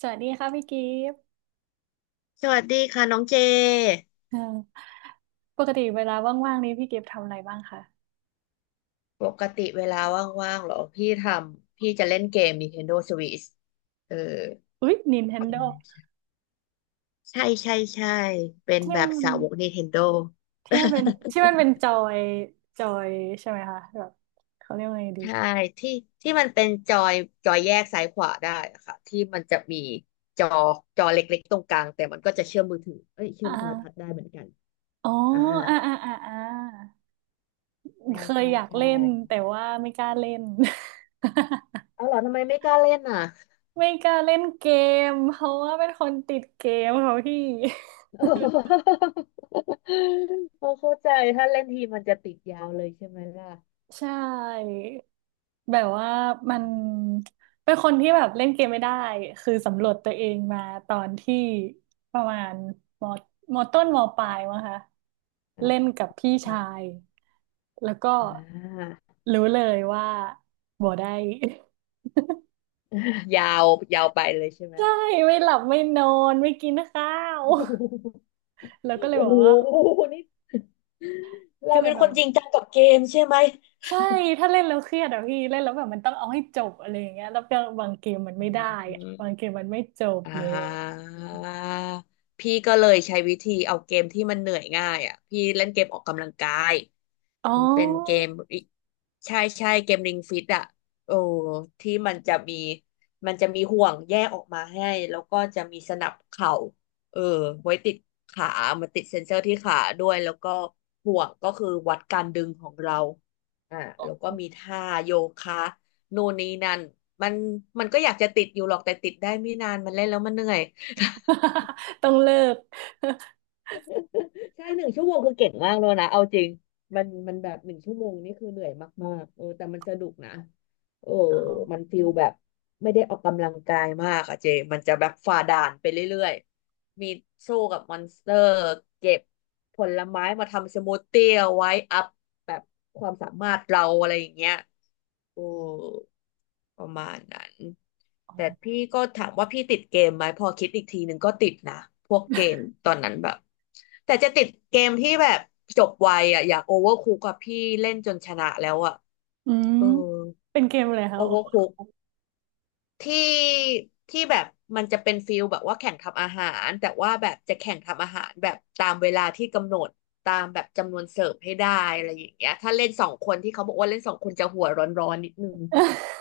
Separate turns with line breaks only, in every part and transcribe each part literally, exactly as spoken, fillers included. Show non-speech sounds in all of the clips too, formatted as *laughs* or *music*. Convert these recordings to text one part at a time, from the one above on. สวัสดีค่ะพี่กิฟต์
สวัสดีค่ะน้องเจ
เอ่อปกติเวลาว่างๆนี้พี่กิฟต์ทำอะไรบ้างคะ
ปกติเวลาว่างๆเหรอพี่ทำพี่จะเล่นเกม Nintendo Switch เออ
อุ๊ย Nintendo
ใช่ใช่ใช่เป็น
ที่
แบบ
มัน
สาวก Nintendo *laughs*
ที่มันเป็นที่มันเป็นจอยจอยใช่ไหมคะแบบเขาเรียกว่าไงดี
ใช่ที่ที่มันเป็นจอยจอยแยกซ้ายขวาได้อะค่ะที่มันจะมีจอจอเล็กๆตรงกลางแต่มันก็จะเชื่อมมือถือเอ้ยเชื่
อ่
อมโทรทัศน์
า
ได้เหมือนกัน
อ๋อ
อ่า
อ่าอ่าอ่าอ่า
ใช่
เคย
ใช่
อยาก
ใช่
เล่นแต่ว่าไม่กล้าเล่น
เอาเหรอทำไมไม่กล้าเล่นอ่ะ
*laughs* ไม่กล้าเล่นเกมเพราะว่าเป็นคนติดเกมเขาพี่
*laughs* พอเข้าใจถ้าเล่นทีมันจะติดยาวเลยใช่ไหมล่ะ
ใช่ แบบว่ามั
อื
น
ม
เป็นคนที่แบบเล่นเกมไม่ได้คือสำรวจตัวเองมาตอนที่ประมาณมมต้นมปลายมั้งคะ
อ่า
เล่นกับพี่
ค่ะ
ชายแล้วก็
อ่า
รู้เลยว่าบ่ได้
ยาวยาวไปเลยใช่ไห
*laughs*
ม
ใช่ไม่หลับไม่นอนไม่กินข้าว *laughs* แล้วก็เลย
โอ้
บอ
โห
กว่า
โอ้โหนี่
ก็
เรา
เล
เป็
ย
น
แบ
ค
บ
นจริงจังกับเกมใช่ไหม
ใช่ถ้าเล่นแล้วเครียดอะพี่เล่นแล้วแบบมันต้องเอาให้จบอะไรอย่างเงี้ยแล้วก็บางเกมมัน
อื
ไม่ได้อะบาง
ม
เกมมันไม่จบ
อ่
เลย
าพี่ก็เลยใช้วิธีเอาเกมที่มันเหนื่อยง่ายอ่ะพี่เล่นเกมออกกำลังกาย
อ๋อ
มันเป็นเกมใช่ใช่เกมริงฟิตอ่ะโอ้ที่มันจะมีมันจะมีห่วงแยกออกมาให้แล้วก็จะมีสนับเข่าเออไว้ติดขามันติดเซ็นเซอร์ที่ขาด้วยแล้วก็ห่วงก็คือวัดการดึงของเราอ่าแล้วก็มีท่าโยคะ นู่นนี่นั่นมันมันก็อยากจะติดอยู่หรอกแต่ติดได้ไม่นานมันเล่นแล้วมันเหนื่อย
*laughs* ต้องเลิก
*laughs* ใช่หนึ่งชั่วโมงคือเก่งมากเลยนะเอาจริงมันมันแบบหนึ่งชั่วโมงนี่คือเหนื่อยมากๆเออแต่มันสนุกนะเออ
อ๋อ
มันฟิลแบบไม่ได้ออกกำลังกายมากอะเจมันจะแบบฝ่าด่านไปเรื่อยๆมีสู้กับมอนสเตอร์เก็บผลไม้มาทำสมูทตี้เอาไว้อัพแบบความสามารถเราอะไรอย่างเงี้ย โอ้ประมาณนั้น
อ๋
แต่
อ
พี่ก็ถามว่าพี่ติดเกมไหมพอคิดอีกทีหนึ่งก็ติดนะพวกเกมตอนนั้นแบบแต่จะติดเกมที่แบบจบไวอ่ะอยากโอเวอร์คุกกับพี่เล่นจนชนะแล้วอ่ะ
อืม
เออ
เป็นเกมอะไรคะ
โอ
โอ้
เวอร์คุกที่ที่แบบมันจะเป็นฟิลแบบว่าแข่งทำอาหารแต่ว่าแบบจะแข่งทำอาหารแบบตามเวลาที่กำหนดตามแบบจำนวนเสิร์ฟให้ได้อะไรอย่างเงี้ยถ้าเล่นสองคนที่เขาบอกว่าเล่นสองคนจะหัวร้อนๆนิดนึง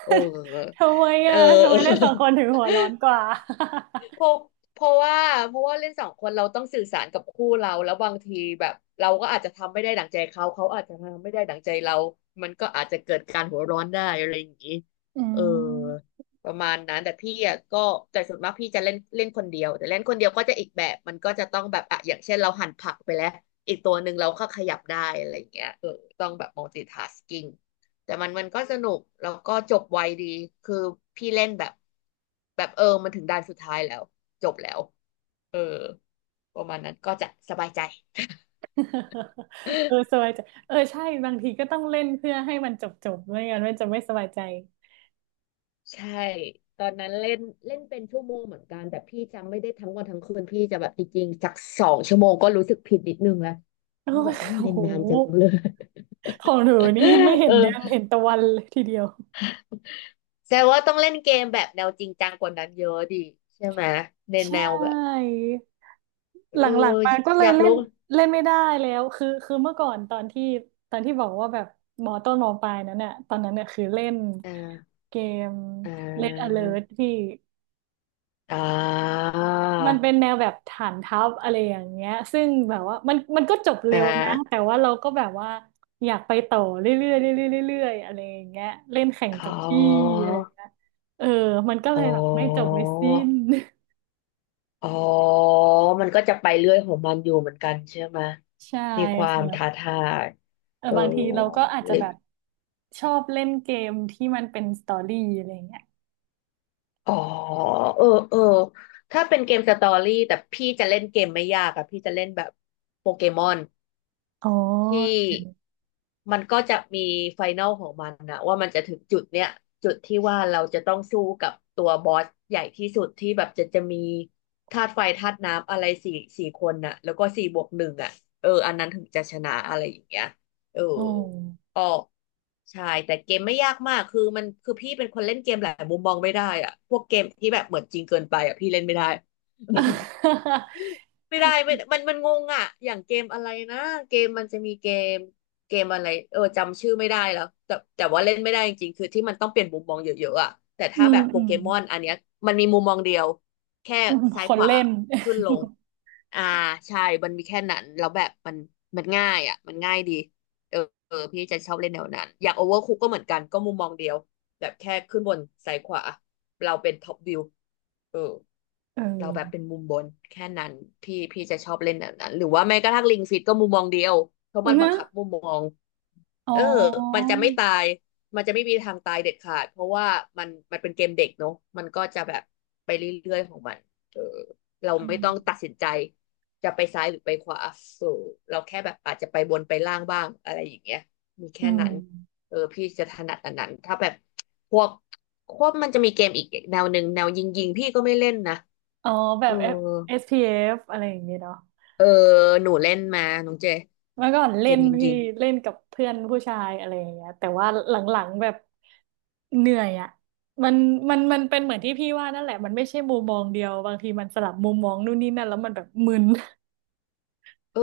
เออ
ทำไม
เออ
อ่ะ
*laughs*
ทำ
เอ
ไม
อ
เล่นสองคนถึงหัวร้อนกว่า
เพราะเพราะว่าเพราะว่าเล่นสองคนเราต้องสื่อสารกับคู่เราแล้วบางทีแบบเราก็อาจจะทำไม่ได้ดั่งใจเขาเขาอาจจะทำไม่ได้ดั่งใจเรามันก็อาจจะเกิดการหัวร้อนได้อะไรอย่างนี้
อื
เออ
ม
ประมาณนั้นแต่พี่อ่ะก็แต่ส่วนมากพี่จะเล่นเล่นคนเดียวแต่เล่นคนเดียวก็จะอีกแบบมันก็จะต้องแบบอ่ะอย่างเช่นเราหั่นผักไปแล้วอีกตัวหนึ่งเราก็ขยับได้อะไรอย่างเงี้ยเออต้องแบบ multitasking แต่มันมันก็สนุกแล้วก็จบไวดีคือพี่เล่นแบบแบบเออมันถึงด่านสุดท้ายแล้วจบแล้วเออประมาณนั้นก็จะสบายใจ
*laughs* เออสบายใจเออใช่บางทีก็ต้องเล่นเพื่อให้มันจบจบไม่งั้นมันจะไม่สบายใจ
ใช่ตอนนั้นเล่นเล่นเป็นชั่วโมงเหมือนกันแต่พี่จำไม่ได้ทั้งวันทั้งคืนพี่จะแบบจริงๆสักสองชั่วโมงก็รู้สึกผิดนิดนึงแล้ว
โอ้
ว่าแบ
ย
บโอ้
โอ้
เล่น
โห
นานจังเลย
ของหนูนี่ไม่
*laughs*
เห็
เอ
นเดือน
อ
เห็นตะวันเลยทีเดียว
แสดงว่าต้องเล่นเกมแบบแนวจริงจังกว่านั้นเยอะดิใช่ไหมใน
ใช
แนวแบบ
่
เอ
หล
อ
ังๆมาก็เล
อ
ย
ยาก
เล่
รู้
นเล่นไม่ได้แล้วคือคือเมื่อก่อนตอนที่ตอนที่บอกว่าแบบมอต้นมอปลายนั้นเนี่ยตอนนั้นเนี่ยคือเล่น
อ่า
เกม
อ่
Red Alert
า
ที่
อ่า
มันเป็นแนวแบบฐานทัพอะไรอย่างเงี้ยซึ่งแบบว่ามันมันก็จบ
อ่
เร็วนะแต่
า
ว่าเราก็แบบว่าอยากไปต่อเรื่อยๆเรื่อยๆเรื่อยๆอะไรอย่างเงี้ยเล่นแข่ง
อ๋อ
กับพี่อะไรอย่างเงี้ยเออมันก็เล
อ๋อ
ยแบบไม่จบไม่สิ้น
อ๋อ มันก็จะไปเรื่อยของมันอยู่เหมือนกันใช่ไหม
*laughs* ใช่
มีความท้า
ค่ะ
ทาย
เออ
เออ
บางทีเราก็อาจ
ห
จะ
รือ
แบบชอบเล่นเกมที่มันเป็นสตอรี่อะไรเงี้ย
อ๋อเออเออถ้าเป็นเกมสตอรี่แต่พี่จะเล่นเกมไม่ยากอะพี่จะเล่นแบบโปเกมอน
อ๋อ
ที่มันก็จะมีไฟแนลของมันนะว่ามันจะถึงจุดเนี้ยจุดที่ว่าเราจะต้องสู้กับตัวบอสใหญ่ที่สุดที่แบบจะจะมีธาตุไฟธาตุน้ำอะไรสี่สี่คนน่ะแล้วก็สี่บวกหนึ่งอ่ะเอออันนั้นถึงจะชนะอะไรอย่างเงี้ยเออ
อ๋อ
ก็ใช่แต่เกมไม่ยากมากคือมันคือพี่เป็นคนเล่นเกมหลายมุมมองไม่ได้อ่ะพวกเกมที่แบบเหมือนจริงเกินไปอ่ะพี่เล่นไม่ได้ *laughs* ไม่ได้ไม่มันมันงงอ่ะอย่างเกมอะไรนะเกมมันจะมีเกมเกมอะไรเออจำชื่อไม่ได้แล้วแต่แต่ว่าเล่นไม่ได้จริงๆคือที่มันต้องเปลี่ยนมุมมองเยอะๆอ่ะแต่
อื
ถ้าแบ
ม
บโป
อื
เก
ม
มอนอันเนี้ยมันมีมุมมองเดียวแค่
อืม
ซ้าย
ค
ข
น
วา
เล่น
ขึ้นลงอ่าใช่มันมีแค่นั้นแล้วแบบมันมันง่ายอ่ะมันง่ายดีเออเออพี่จะชอบเล่นแนวนั้นอย่างโอเวอร์คุกก็เหมือนกันก็มุมมองเดียว แบบแค่ขึ้นบนซ้ายขวาเราเป็นท็อปวิวเออ
เอ
เราแบบเป็น
อ
มุมบนแค่นั้นพี่พี่จะชอบเล่นแบบนั้นหรือว่าแม้กระทั่งลิงฟิตก็มุมมองเดียวเพราะมั
*laughs*
น
เน
บัง
อะ
คับมุมมอง
อ๋
เออมั
อ
นจะไม่ตาย มันจะไม่มีทางตายเด็ดขาด เพราะว่ามันมันเป็นเกมเด็กเนาะมันก็จะแบบไปเรื่อยๆของมันเออเรา
เอ
ไม่
อ
ต้องตัดสินใจจะไปซ้ายหรือไปขวาเออเราแค่แบบอาจจะไปบนไปล่างบ้างอะไรอย่างเงี้ยมี
อื
แค่
ม
นั้นเออพี่จะถนัดอันนั้นถ้าแบบพวกพวกมันจะมีเกมอีกแนวหนึ่งแนวยิงยิงพี่ก็ไม่เล่นนะ
อ๋อแบ
เ
บ F-
ออ
เอส พี เอฟ อสพีเอฟอะไรอย่างเงี้ยเนาะ
เออหนูเล่นมาน้องเจ
เมื่อก่อน
เก
เล่
ม
น
ยิงยิ
พี่
ง
เล่นกับเพื่อนผู้ชายอะไรอย่างเงี้ยแต่ว่าหลังๆแบบเหนื่อยอ่ะมันมันมันเป็นเหมือนที่พี่ว่านั่นแหละมันไม่ใช่มุมมองเดียวบางทีมันสลับมุมมองนู่นนี่นั่นแล้วมันแบบมึน
เออ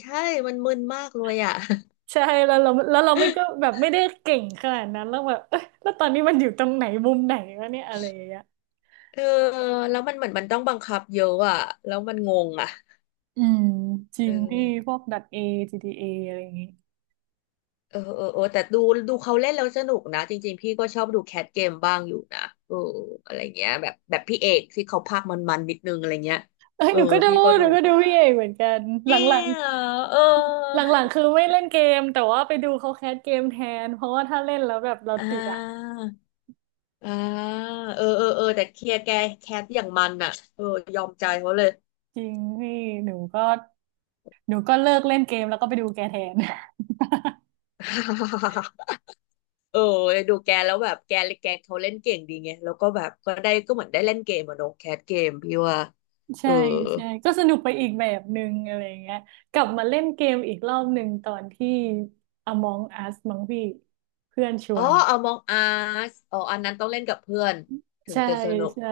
ใช่มันมึนมากเลยอ่ะ
*laughs* ใช่แล้วเราแล้วเราไม่ก็แบบไม่ได้เก่งขนาดนั้นแล้วแบบ *laughs* เอ้ยแล้วตอนนี้มันอยู่ตรงไหนมุมไหนวะเนี่ยอะไรอย่างเงี้ย
เออแล้วมันเหมือนมันต้องบังคับเยอะอ่ะแล้วมันงงอ่ะ
อืมจริ
เอ
งพี่พ
อ
วกดัตเอจีดีเออะไรอย่างงี้
เออเออเออแต่ดูดูเขาเล่นแล้วสนุกนะจริงๆพี่ก็ชอบดูแคทเกมบ้างอยู่นะเอออะไรเงี้ยแบบแบบพี่เอกที่เขาพากย์มันๆนิดนึงอะไรเงี้ย
เอ้ย
เอ
ห
อ
นูก็ดู
พี่ก็
ห
ดู
นูก็ดู
บ้า
พี่
ง
เอกเหมือนกันห
จริ
ลั
ง
ง
เหร
ๆ
อเออ
หลังๆคือไม่เล่นเกมแต่ว่าไปดูเขาแคสเกมแทนเพราะว่าถ้าเล่นแล้วแบบเรา
อ่
ติดอะ
าอ่าเออเออเออแต่เคลียร์แกแคทอย่างมันอ่ะเออยอมใจเขาเลย
จริงนี่หนูก็หนูก็เลิกเล่นเกมแล้วก็ไปดูแกแทน
เออดูแกแล้วแบบแกแกเขาเล่นเก่งดีไง แล้วก็แบบก็ได้ก็เหมือนได้เล่นเกมอะเนอะแคสเกมพี่ว่า
*laughs*
เอ
ใช่
อ
ใช่ก็สนุกไปอีกแบบหนึ่งอะไรอย่างเงี้ยกลับมาเล่นเกมอีกรอบหนึ่งตอนที่ Among Us มั้งพี่เพื่อนช
อ๋
ว
อ
น
เอามองออ๋ออันนั้นต้องเล่นกับเพื่อนถึง
ใช่
จะสนุก
ใช่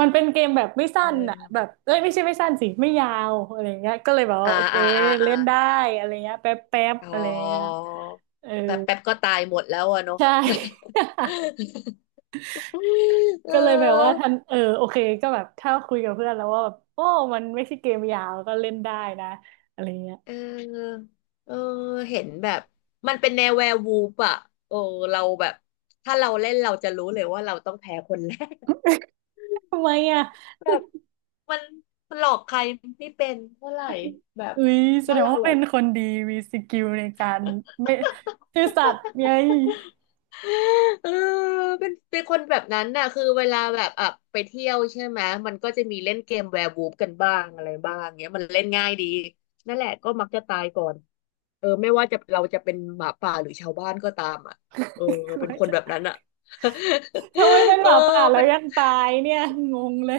มันเป็นเกมแบบไม่สั้
เอ
นอ่ะ
อ
แบบเอ้ยไม่ใช่ไม่สั้นสิไม่ยาวอะไรอย่างเงี้ยก็เลยแบบว่า
อ่า
โอเค
อ่าอ่าอ่า
เล่นได้อะไรเงี้ยแป๊บแป๊บ
อ๋อ
อะไรเงี้ยเออ
แป๊บแป๊บก็ตายหมดแล้วอะเนอะ
ใช่ *laughs*
*laughs* เ
ก็เลยแบบว่า
ออ
ท่านเออโอเคก็แบบถ้าคุยกับเพื่อนแล้วว่าแบบโอ้มันไม่ใช่เกมยาวก็เล่นได้นะอะไรเงี้ย
เออเออเห็นแบบมันเป็นแนวแวร์วูฟอะโอ้เราแบบถ้าเราเล่นเราจะรู้เลยว่าเราต้องแพ้คนแรก
ทำไมอ่ะ
แบบ มันมันหลอกใครไม่เป็นเท่าไหร่แบบ
อุ้ยแส
ถ้า
ดง
เรา
ว่า
แบ
เป็
บ
นคนดีมีสกิลในการไม่ซื่อสัตย์ไง
*laughs* เออเป็นเป็นคนแบบนั้นน่ะคือเวลาแบบอ่ะไปเที่ยวใช่ไหมมันก็จะมีเล่นเกมแวร์วูฟกันบ้างอะไรบ้างเงี้ยมันเล่นง่ายดีนั่นแหละก็มักจะตายก่อนเออไม่ว่าจะเราจะเป็นหมาป่าหรือชาวบ้านก็ตามอ่ะเออ
กลั
เป็
ว
นคน
จะ
แบบนั้นอ่ะ *laughs*
*laughs* ทำไมเป็น
เอ
ห
อ
มาป่าแล้
เป็
ว
น
ยังตายเนี่ยงงเลย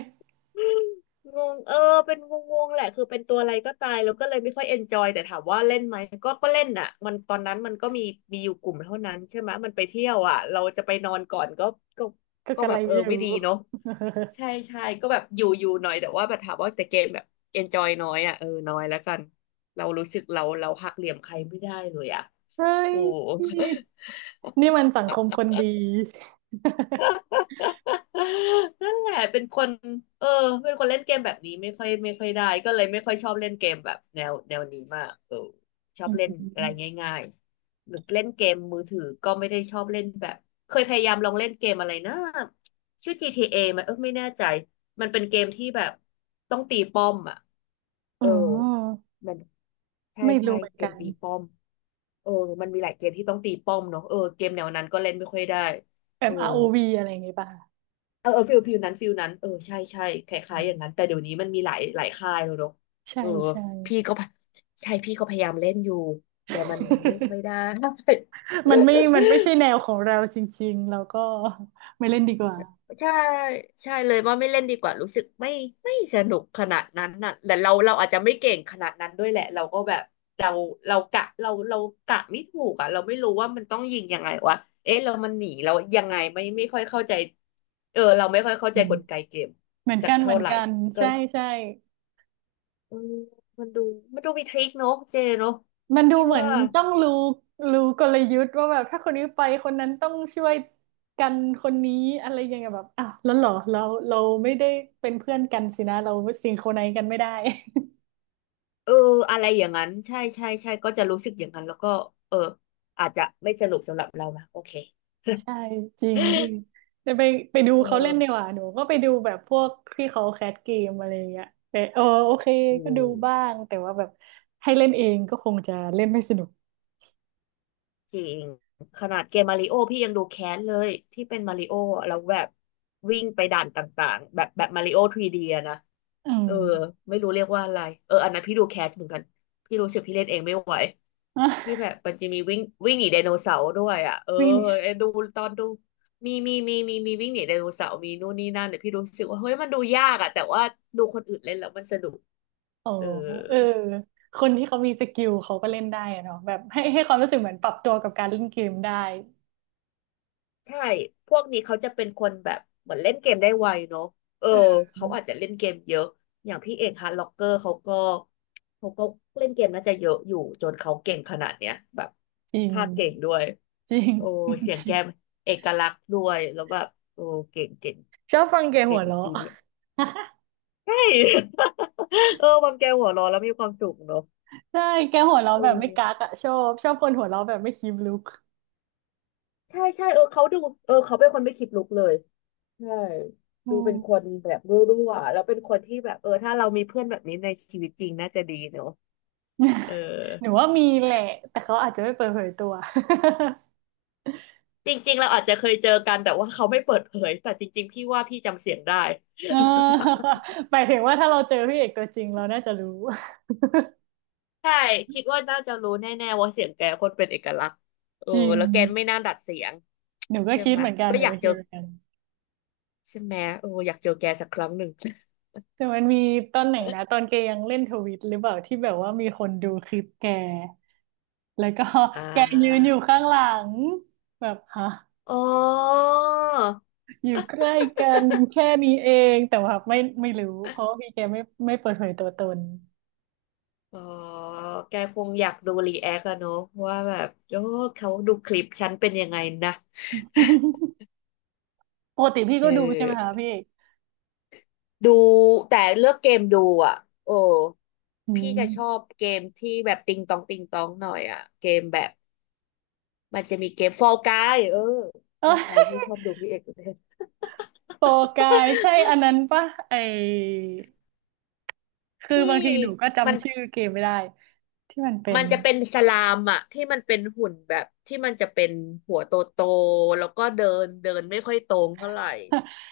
งงเออเป็นงงงแหละคือเป็นตัวอะไรก็ตายแล้วก็เลยไม่ค่อยเอนจอยแต่ถามว่าเล่นไหมก็ก็เล่นอ่ะมันตอนนั้นมันก็มีมีอยู่กลุ่มเท่านั้นใช่ไหมมันไปเที่ยวอ่ะเราจะไปนอนก่อนก็ก็
ก็
ก็
กะ
แบ
ไร
บเออ
อยู่
ไม่ดีเนาะ
*laughs*
ใช่ใช่ก็แบบอยู่อยู่หน่อยแต่ว่าแบบถามว่าแต่เกมแบบเอนจอยน้อยอ่ะเออน้อยแล้วกันเรารู้สึกเราเราหักเหลี่ยมใครไม่ได้เลยอ่ะ
เฮ้ย
โอ้
นี่มันสังคมคนดี
*laughs* นั่นแหละเป็นคนเออเป็นคนเล่นเกมแบบนี้ไม่ค่อยไม่ค่อยได้ก็เลยไม่ค่อยชอบเล่นเกมแบบแนวแนวนี้มากเออชอ
อื
บเล่นอะไร
ม
ง่ายๆหรือเล่นเกมมือถือก็ไม่ได้ชอบเล่นแบบเคยพยายามลองเล่นเกมอะไรนะชื่อ จี ที เอ มันเออไม่แน่ใจมันเป็นเกมที่แบบต้องตีป้อมอ่ะเอ
อ๋อ
อมันใช่
ไม่
ใช่
รู้เหมือน
เก
กั
ม
น
ตีป้อมเออมันมีหลายเกมที่ต้องตีป้อมเนาะเออเกมแนวนั้นก็เล่นไม่ค่อยได้
แบ
เอ
บ
อ
อาร์ โอ วี อวีอะไรอย่างงี้ป่ะ
เออเออฟิลฟิลนั้นฟิลนั้นเออใช่ใช่คล้ายๆอย่างนั้นแต่เดี๋ยวนี้มันมีหลายหลายค่ายแล้วเนอะ
ใช่
เออ
ใช่
พี่ก็พะใช่พี่ก็พยายามเล่นอยู่แต่มันไม่ค่อยได้
*laughs*
*laughs*
มันไม่มันไม่ใช่แนวของเราจริงๆเราก็ไม่เล่นดีกว่า
ใช่ใช่เลยว่าไม่เล่นดีกว่ารู้สึกไม่ไม่สนุกขนาดนั้นน่ะแต่เราเราอาจจะไม่เก่งขนาดนั้นด้วยแหละเราก็แบบเราเรากะเราเรากะไม่ถูกอ่ะเราไม่รู้ว่ามันต้องยิงยังไงวะเอ๊ะเรามันหนีเรายังไงไม่ไม่ค่อยเข้าใจเออเราไม่ค่อยเข้า
อื
ใจ
ม
กลไกเกม
เหมือน
จาก
กันเห
เท่า
มือน
ไหร่
กัน
ก็
ใช่ใช่
เออมันดูมันดูมีทริคเนอะเจเนอะ
มันดู
พี่
เหมือน
ว่า
ต้องรู้รู้กลยุทธ์ว่าแบบถ้าคนนี้ไปคนนั้นต้องช่วยกันคนนี้อะไรอย่างเงี้ยแบบอ้าวแล้วเหรอเราเราไม่ได้เป็นเพื่อนกันสินะเราซิงโครไนซ์กันไม่ได้
เอออะไรอย่างนั้นใช่ใช่ใช่ก็จะรู้สึกอย่างนั้นแล้วก็เอออาจจะไม่สนุกสำหรับเรานะโอเค
ใช่จริงพี่
*laughs*
จะไปไปดู
เอ
เขาเล่น
อ
ดีกว่าหนูก็ไปดูแบบพวกที่เขาแคสเกมอะไรอย่างเงี้ยแต่เออโอเค
อื
ก็ดูบ้า
ม
งแต่ว่าแบบให้เล่นเองก็คงจะเล่นไม่สนุก
จริงขนาดเกมมาริโอพี่ยังดูแค้นเลยที่เป็นมาริโออะแล้วแบบวิ่งไปด่านต่างๆแบบแบบมาริโอ3ีดีอะนะ
อื
เอ
ม
อไม่รู้เรียกว่าอะไรเอออันนั้นพี่ดูแคสเหมือนกันพี่รู้สึกพี่เล่นเองไม่ไหวที่แบ
*laughs*
บมันจะมีวิ่งวิ่งหนีไดโนเสาร์ด้วยอ่ะเออ
วิ่ง
ไอ้ดูตอนดูมีมีมีมีมีวิ่งหนีไดโนเสาร์มีนู่นนี่นั่นเนี่ยพี่รู้สึกว่าเฮ้ยมันดูยากอ่ะแต่ว่าดูคนอื่นเล่นแล้วมันสนุก
อ๋อ
เออ
เออคนที่เขามีสกิลเขาก็เล่นได้อะเนาะแบบให้ให้ความรู้สึกเหมือนปรับตัวกับการเล่นเกมได้
ใช่พวกนี้เขาจะเป็นคนแบบเหมือนเล่นเกมได้ไวเนาะเออ
เออ
เขาอาจจะเล่นเกมเยอะอย่างพี่เอกฮาร์ดล็อกเกอร์เขาก็เขาก็เล่นเกมน่าจะเยอะอยู่จนเขาเก่งขนาดเนี้ยแบบ
จริง
ภาคเก่งด้วย
จริง
โอ้
*laughs*
เสียง
จ
แก
ริง
มเอกลักษณ์ด้วยแล้วแบบโอ้เก่งเก่ง
ชอบฟังแก
เก่
หัว
ง
เราะ
จริงเนี่ยใช่ *laughs* เออความแกหัวเร้อนแล้วมีความสุขเนาะ
ใช่แกหัวเราะ
เอ
แบบไม่กัก
อ
อะชอบชอบคนหัวเราะแบบไม่คิมลุก
ใช่ใช่เออเขาดูเออเขาเป็นคนไม่คิดลุกเลย ใช่
อื
ดูเป็นค
ม
นแบบรั่วๆแล้วเป็นคนที่แบบเออถ้าเรามีเพื่อนแบบนี้ในชีวิตจริงน่าจะดีเนอะเออ
หนูว่ามีแหละแต่เขาอาจจะไม่เปิดเผยตัว *laughs*
จริงๆเราอาจจะเคยเจอกันแต่ว่าเขาไม่เปิดเผยแต่จริงๆพี่ว่าพี่จำเสียงได้
เออหมายถึงว่าถ้าเราเจอพี่เอกตัวจริงเราน่าจะรู้
ใช่คิดว่าน่าจะรู้แน่ๆว่าเสียงแกคนเป็นเอกลักษณ์เออ
จริง
แล้วแกไม่น่าดัดเสียง
หนูก็
ใช่
คิด
ไหม
เหมือนกัน
ก็
หนู
อยาก
ก็
เจ
คิ
อ
ดเหมือนกัน
ใช่ไหมโอออยากเจอแกสักครั้งหนึ่ง
แต่มันมีตอนไหนนะตอนแกยังเล่นทวิตหรือเปล่าที่แบบว่ามีคนดูคลิปแกแล้วก็
อ่
*laughs* แกยืนอ
า
ยู่ข้างหลังแบบฮะ
อ๋อ
อยู่ใกล้กันแค่นี้เองแต่ว่าไม่ไม่รู้เพราะว่าพี่แกไม่ไม่เปิดเผยตัวตน
อ๋อแกคงอยากดูรีแอคอะเนอะว่าแบบโอ้เขาดูคลิปฉันเป็นยังไงนะ
*laughs* ปกติพี่
เอ
ก็ดูใช่ไหมคะ
อ
พี่เอก
ดูแต่เลือกเกมดูอ่ะโอ้
อื
พี่
ม
จะชอบเกมที่แบบติงตองติงตองหน่อยอ่ะเกมแบบมันจะมีเกมฟอลกายเออฟ
เอ
อลกาย
อ
พี่ชอบดูพี่เอกเลย
โปรกายใช่อันนั้นปะไอคือ
ที่
บางทีหนูก็
*laughs* มัน
จำชื่อเกมไม่ได้ที่มันเป็
มั
น
นจะเป็นสลามอะที่มันเป็นหุ่นแบบที่มันจะเป็นหัวโตโตแล้วก็เดินเดินไม่ค่อยตรงเท่าไหร่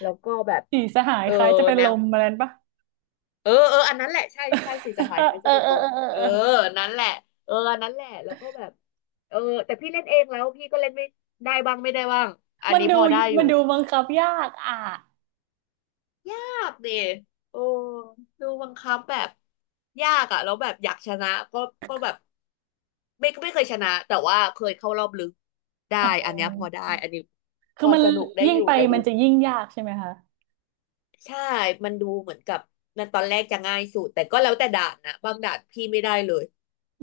แล้วก็แบบ
สีสหาย
เออ
คล้ายจะเป็น
แน
ล
ว
มอะไรนั้นปะ
เออเอออันนั้นแหละใช่ใช่สิจะหายใคร
*laughs* เอ
จะ
อ
เป็น
เอ
ล
อเอ
ม
อเออ
เออ
เออ
นั้นแหละเอออันนั้นแหละแล้วก็แบบเออแต่พี่เล่นเองแล้วพี่ก็เล่นไม่ได้บ้างไม่ได้บ้างอัน
มัน
นี้
ดู
พอได้อ
มั
ยู่
นดูบังคับยากอ่ะ
ยากดิโอ้ดูบังคับแบบยากอะแล้วแบบอยากชนะก็ก็แบบไม่ไม่เคยชนะแต่ว่าเคยเข้ารอบลึก
อ๋
ได้
อ
อันเนี้ยพอได้อันนี้พ
คือ
อ
มัน
สนุกได้
ยิ่ง
อยู่
ไป
แต่
มั
ดู
นจะยิ่งยากใช่ไหมคะ
ใช่ มันดูเหมือนกับมันตอนแรกจะง่ายสุดแต่ก็แล้วแต่ด่านนะบางด่านพี่ไม่ได้เลยแ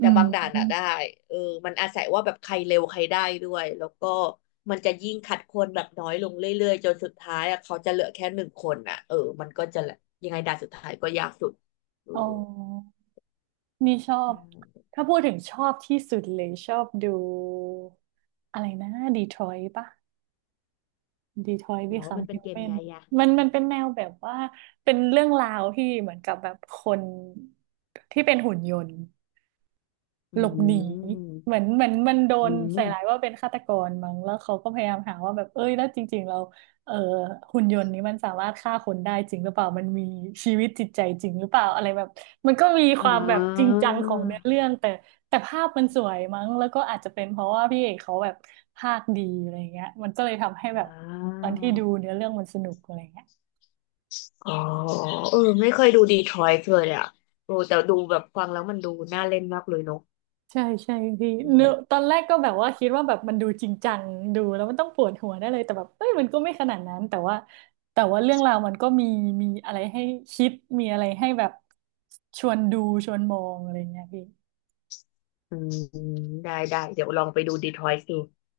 อื
ต่บางด่านอะได้
ม
เออมันอาศัยว่าแบบใครเร็วใครได้ด้วยแล้วก็มันจะยิ่งคัดคนแบบน้อยลงเรื่อยๆจนสุดท้ายอะเขาจะเหลือแค่หนึ่งคนอะเออมันก็จะยังไงด่านสุดท้ายก็ยากสุดเออ
อ๋อนี่ชอ
ใช
บ
่
ถ้าพูดถึงชอบที่สุดเลยชอบดูอะไรนะดีทรอยต์ปะ ดีทอยบี
แล้ว
คัม
มันเป็
ฮิ
น
ว
เก
แม
ม
น
ไงอะ
มันมันเป็นแนวแบบว่าเป็นเรื่องราวที่เหมือนกับแบบคนที่เป็นหุ่นยนต์
อื
หลบหนีเห
ม
มือนเหมือนมันโด
อื
นใส่ร้าย
ม
ว่าเป็นฆาตกรมั้งแล้วเขาก็พยายามหาว่าแบบเอ้ยแล้วจริงๆเราเอ่อหุ่นยนต์นี้มันสามารถฆ่าคนได้จริงหรือเปล่ามันมีชีวิตจิตใจจริงหรือเปล่าอะไรแบบมันก็มีค
อ่
วามแบบจริง
า
จังของเนื้อเรื่องแต่แต่ภาพมันสวยมั้งแล้วก็อาจจะเป็นเพราะว่าพี่เอกเขาแบบภาคดีอะไรเงี้ยมันก็เลยทำให้แบ
อ่
บตอนที่ดู
า
เนื้อเรื่องมันสนุกอะไรเงี้ย
อ๋อเออไม่เคยดูดีทรอยต์เลยอ่ะโอ้แต่ดูแบบฟังแล้วมันดูน่าเล่นมากเลยเนาะ
ใช่ใช่พี่
อื
เนอะต
ม
อนแรกก็แบบว่าคิดว่าแบบมันดูจริงจังดูแล้วมันต้องปวดหัวได้เลยแต่แบบเอ้ยมันก็ไม่ขนาดนั้นแต่ว่าแต่ว่าเรื่องราวมันก็มีมีอะไรให้คิดมีอะไรให้แบบชวนดูชวนมองอะไรเงี้ยพี่
อืมได้ได้เดี๋ยวลองไปดูดีทรอยต์ดู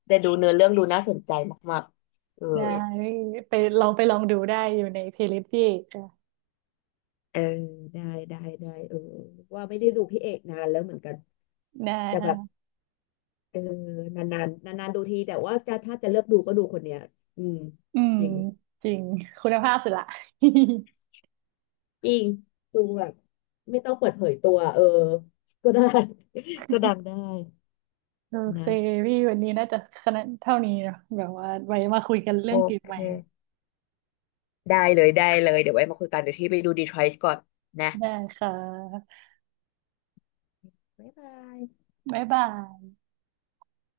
แต่ดูเนื้อเรื่องดูน่าสนใจมากๆเออ
ได้พี่ไปลองไปลองดูได้อยู่ในเพลย์ลิสต์พี่ค่ะ
เออได้ได้ได้เออว่าไม่ได้ดูพี่เอกนานแล้วเหมือนกัน
ได้
แต่
ค่
แบบ
ะ
เออนานนานนานนานๆดูทีแต่ว่าจะถ้าจะเลือกดูก็ดูคนเนี้ยอืม
อืม
จริง
จริงคุณภาพสุดละ *laughs*
จริงดูแบบไม่ต้องเปิดเผยตัวเออก็ได้ *laughs* ก็ดังได้
โอเค
นะ
พี่วันนี้น่าจะขนาดเท่านี้เนอะแบบว่าไว้มาคุยกัน
โอ
เรื่องเกม
เ
ใหม่
ค ได้เลยได้เลยเดี๋ยวไว้มาคุยกันเดี๋ยวที่ไปดูดีทรอยต์ก่อนนะ
ได้ค่ะ
บ๊ายบาย
บ๊ายบาย